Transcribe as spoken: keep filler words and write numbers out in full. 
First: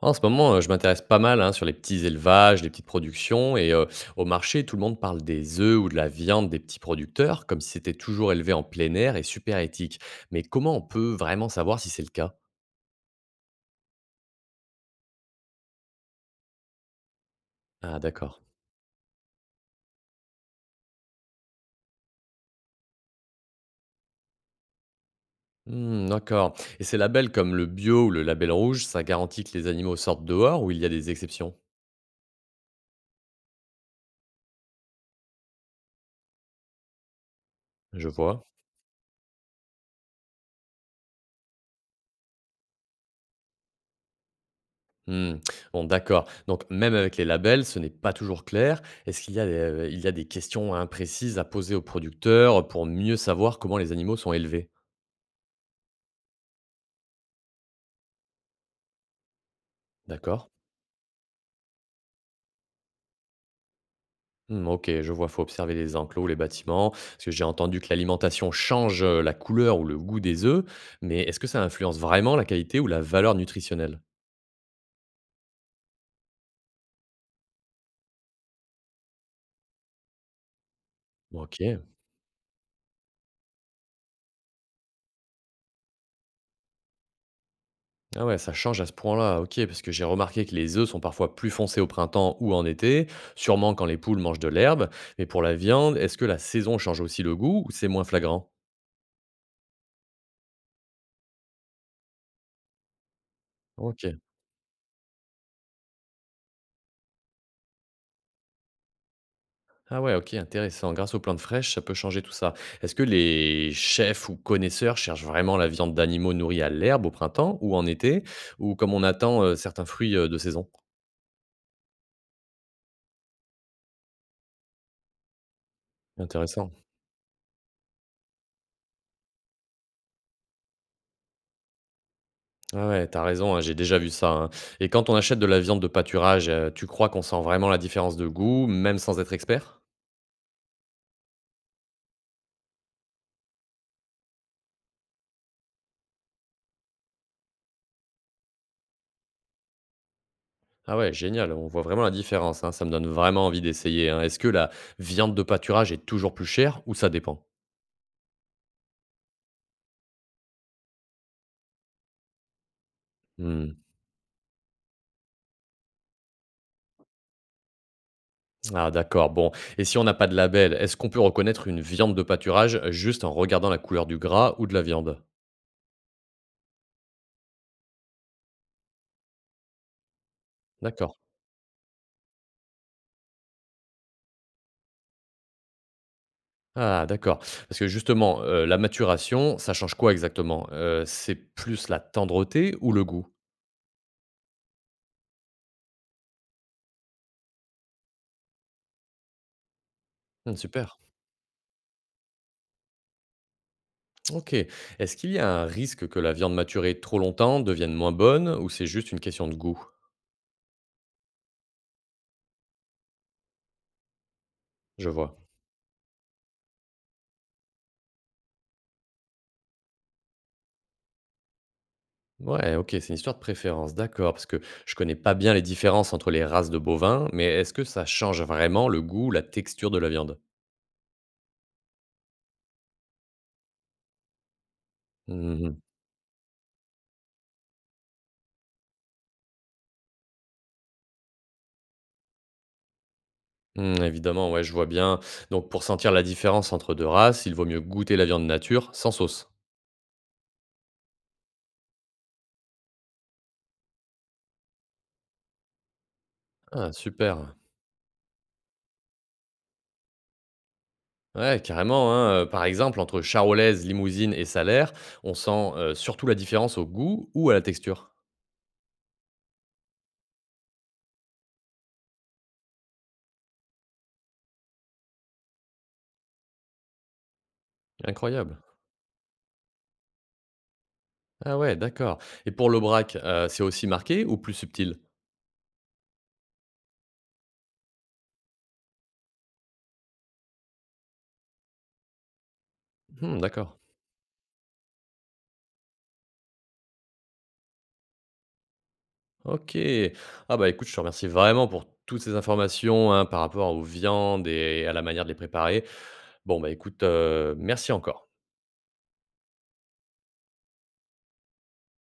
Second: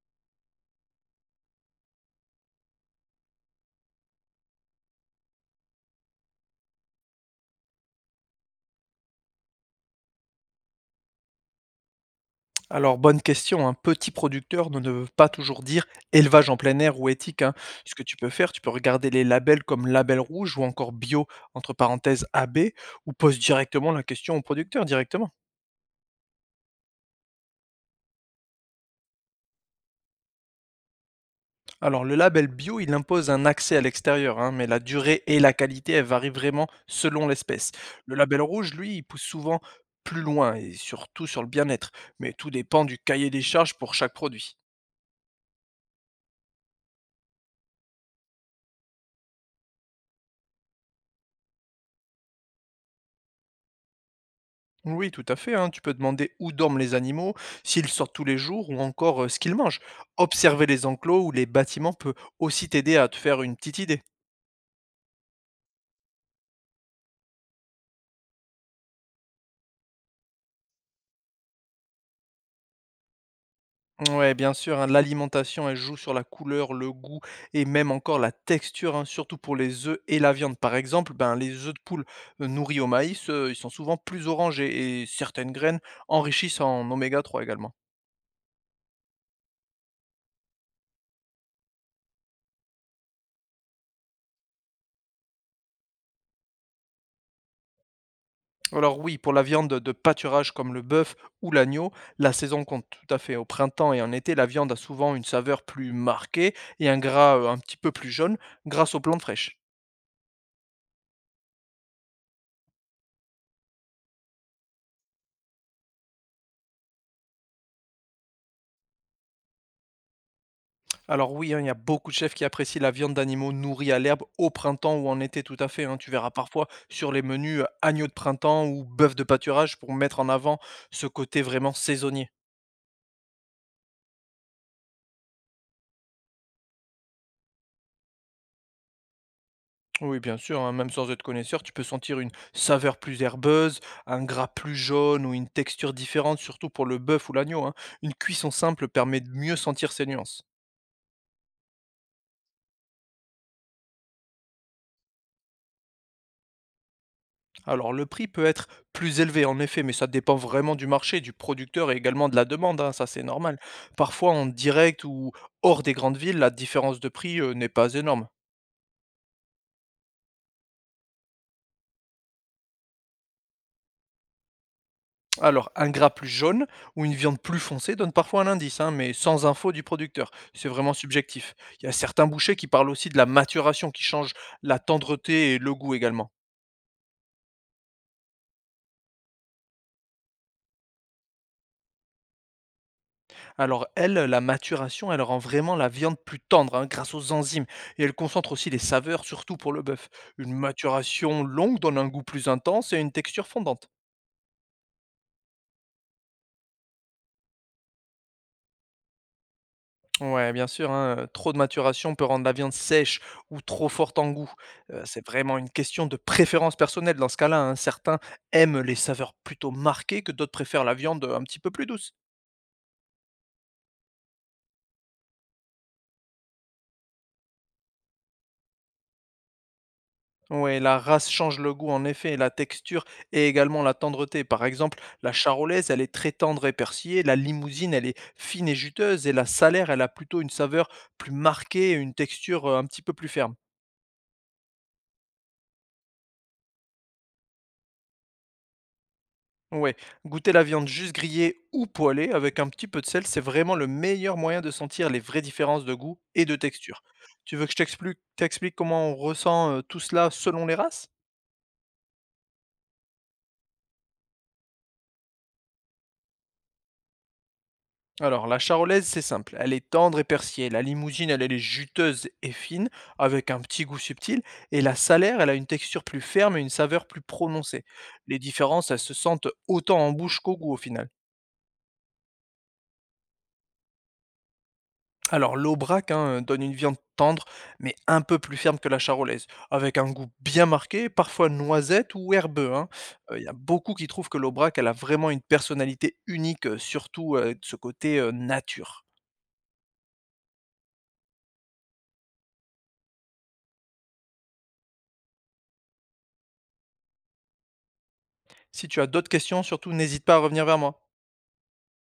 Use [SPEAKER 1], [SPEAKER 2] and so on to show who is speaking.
[SPEAKER 1] En ce moment, heu, je m'intéresse pas mal, hein, sur les petits élevages, les petites productions et heu, au marché, tout le monde parle des œufs ou de la viande des petits producteurs, comme si c'était toujours élevé en plein air et super éthique. Mais comment on peut vraiment savoir si c'est le cas?
[SPEAKER 2] Alors, bonne question. Un Petit producteur ne ne veut pas toujours dire élevage en plein air ou éthique, hein. Ce
[SPEAKER 1] Ah
[SPEAKER 2] que tu peux
[SPEAKER 1] d'accord.
[SPEAKER 2] faire, tu peux regarder les labels comme Label Rouge ou encore Bio, entre parenthèses A B, ou pose directement la question au producteur directement.
[SPEAKER 1] Mmh, d'accord, et ces labels comme le bio ou le label rouge, ça garantit que les animaux sortent dehors ou il y a des exceptions?
[SPEAKER 2] Alors, le label Bio, il impose un accès à l'extérieur, hein, mais la durée et la qualité, elles varient vraiment selon l'espèce.
[SPEAKER 1] Je
[SPEAKER 2] Le Label
[SPEAKER 1] vois.
[SPEAKER 2] Rouge, lui, il pousse souvent plus loin et surtout sur le bien-être, mais tout dépend du cahier des charges pour chaque produit.
[SPEAKER 1] Mmh. Bon, d'accord. Donc même avec les labels, ce n'est pas toujours clair. Est-ce qu'il y a des, heu, il y a des questions imprécises à poser aux producteurs pour mieux savoir comment les animaux sont élevés?
[SPEAKER 2] Oui, tout à fait, hein. Tu peux demander où dorment les animaux, s'ils sortent tous les jours ou encore euh, ce qu'ils mangent.
[SPEAKER 1] D'accord.
[SPEAKER 2] Observer les enclos ou les bâtiments peut aussi t'aider à te faire une petite idée.
[SPEAKER 1] Mmh, OK, je vois, faut observer les enclos, les bâtiments. Parce que j'ai entendu que l'alimentation change, heu, la couleur ou le goût des œufs, mais est-ce que ça influence vraiment la qualité ou la valeur nutritionnelle?
[SPEAKER 2] Ouais, bien sûr, hein, l'alimentation, elle joue sur la couleur, le goût et même encore la texture, hein, surtout pour les œufs et la viande. Par exemple, ben, les œufs de
[SPEAKER 1] OK.
[SPEAKER 2] poule euh, nourris au maïs, euh, ils sont souvent plus orangés et certaines graines enrichissent en oméga trois également.
[SPEAKER 1] Ah ouais, ça change à ce point-là, ok, parce que j'ai remarqué que les œufs sont parfois plus foncés au printemps ou en été, sûrement quand les poules mangent de l'herbe, mais pour la viande, est-ce que la saison change aussi le goût ou c'est moins flagrant?
[SPEAKER 2] Alors oui, pour la viande de pâturage comme le bœuf ou l'agneau, la saison compte tout à fait. Au printemps et
[SPEAKER 1] Ok.
[SPEAKER 2] en été, la viande a souvent une saveur plus marquée et un gras euh, un petit peu plus jaune grâce aux plantes fraîches.
[SPEAKER 1] Ah ouais, ok, intéressant. Grâce aux plantes fraîches, ça peut changer tout ça. Est-ce que les chefs ou connaisseurs cherchent vraiment la viande d'animaux nourris à l'herbe au printemps ou en été, ou comme on attend euh, certains fruits euh, de saison?
[SPEAKER 2] Alors oui, hein, il y a beaucoup de chefs qui apprécient la viande d'animaux nourris à l'herbe au printemps ou en été, tout à fait, hein. Tu verras parfois
[SPEAKER 1] Intéressant.
[SPEAKER 2] sur les menus euh, agneau de printemps ou bœuf de pâturage pour mettre en avant ce côté vraiment saisonnier.
[SPEAKER 1] Ah ouais, t'as raison, hein, j'ai déjà vu ça, hein. Et quand on achète de la viande de pâturage, heu, tu crois qu'on sent vraiment la différence de goût, même sans être expert?
[SPEAKER 2] Oui, bien sûr, hein, même sans être connaisseur, tu peux sentir une saveur plus herbeuse, un gras plus jaune ou une texture différente, surtout pour le bœuf ou l'agneau, hein. Une cuisson simple permet de mieux sentir ces nuances.
[SPEAKER 1] Ah ouais, génial, on voit vraiment la différence, hein, ça me donne vraiment envie d'essayer, hein. Est-ce que la viande de pâturage est toujours plus chère ou ça dépend?
[SPEAKER 2] Alors, le prix peut être plus élevé, en effet, mais ça dépend vraiment du marché, du producteur et également de la demande, hein, ça c'est normal.
[SPEAKER 1] Mmh.
[SPEAKER 2] Parfois, en direct ou hors des grandes villes, la différence de prix euh, n'est pas énorme.
[SPEAKER 1] Ah d'accord, bon, et si on n'a pas de label, est-ce qu'on peut reconnaître une viande de pâturage juste en regardant la couleur du gras ou de la viande?
[SPEAKER 2] Alors, un gras plus jaune ou une viande plus foncée donne parfois un indice, hein, mais sans info du producteur. C'est vraiment
[SPEAKER 1] D'accord.
[SPEAKER 2] subjectif. Il y a certains bouchers qui parlent aussi de la maturation qui change la tendreté et le goût également.
[SPEAKER 1] Ah d'accord, parce que justement, heu, la maturation, ça change quoi exactement? Heu, c'est plus la tendreté ou le goût?
[SPEAKER 2] Alors, elle, la maturation, elle rend vraiment la viande plus tendre, hein, grâce aux enzymes et elle concentre aussi les saveurs, surtout pour le bœuf. Une
[SPEAKER 1] Mmh, super.
[SPEAKER 2] maturation longue donne un goût plus intense et une texture fondante.
[SPEAKER 1] Ok. Est-ce qu'il y a un risque que la viande maturée trop longtemps devienne moins bonne ou c'est juste une question de goût?
[SPEAKER 2] Ouais, bien sûr, hein, heu, trop de maturation peut rendre la viande sèche ou trop forte en goût. Heu,
[SPEAKER 1] Je
[SPEAKER 2] c'est
[SPEAKER 1] vois.
[SPEAKER 2] vraiment une question de préférence personnelle dans ce cas-là, hein. Certains aiment les saveurs plutôt marquées que d'autres préfèrent la viande, un petit peu plus douce.
[SPEAKER 1] Ouais, ok, c'est une histoire de préférence, d'accord, parce que je connais pas bien les différences entre les races de bovins, mais est-ce que ça change vraiment le goût, la texture de la viande?
[SPEAKER 2] Oui, la race change le goût en effet, la texture et également la tendreté. Par exemple, la
[SPEAKER 1] Mhm.
[SPEAKER 2] charolaise, elle est très tendre et persillée, la limousine, elle est fine et juteuse et la salers, elle a plutôt une saveur plus marquée et une texture, heu, un petit peu plus ferme.
[SPEAKER 1] Hmm, évidemment, ouais, je vois bien. Donc pour sentir la différence entre deux races, il vaut mieux goûter la viande nature sans sauce.
[SPEAKER 2] Ouais, goûter la viande juste grillée ou poêlée avec un petit peu de sel, c'est vraiment le meilleur moyen de sentir les vraies différences de goût et de
[SPEAKER 1] Ah,
[SPEAKER 2] texture.
[SPEAKER 1] super.
[SPEAKER 2] Tu veux que je t'explique t'explique comment on ressent euh, tout cela selon les races?
[SPEAKER 1] Ouais, carrément, hein. euh, Par exemple, entre charolaise, limousine et salaire, on sent euh, surtout la différence au goût ou à la texture.
[SPEAKER 2] Alors, la charolaise, c'est simple, elle est tendre et persillée. La limousine, elle, elle est juteuse et fine, avec un petit goût subtil. Et la salaire, elle a une texture plus ferme et une saveur plus prononcée. Les
[SPEAKER 1] Incroyable.
[SPEAKER 2] différences, elles se sentent autant en bouche qu'au goût au final.
[SPEAKER 1] Ah ouais, d'accord. Et pour le braque, heu, c'est aussi marqué ou plus subtil?
[SPEAKER 2] Alors l'Aubrac, hein, euh, donne une viande tendre, mais un peu plus ferme que la charolaise, avec un goût bien marqué, parfois noisette ou herbeux, hein. Euh,
[SPEAKER 1] Mmh,
[SPEAKER 2] Il y a
[SPEAKER 1] d'accord.
[SPEAKER 2] beaucoup qui trouvent que l'Aubrac elle a vraiment une personnalité unique, euh, surtout euh, de ce côté euh, nature.
[SPEAKER 1] OK. Ah bah, écoute, je te remercie vraiment pour toutes ces informations, hein, par rapport aux viandes et à la manière de les préparer. Bon, bah, écoute, heu, merci encore.
[SPEAKER 2] Si tu as d'autres questions, surtout n'hésite pas à revenir vers moi.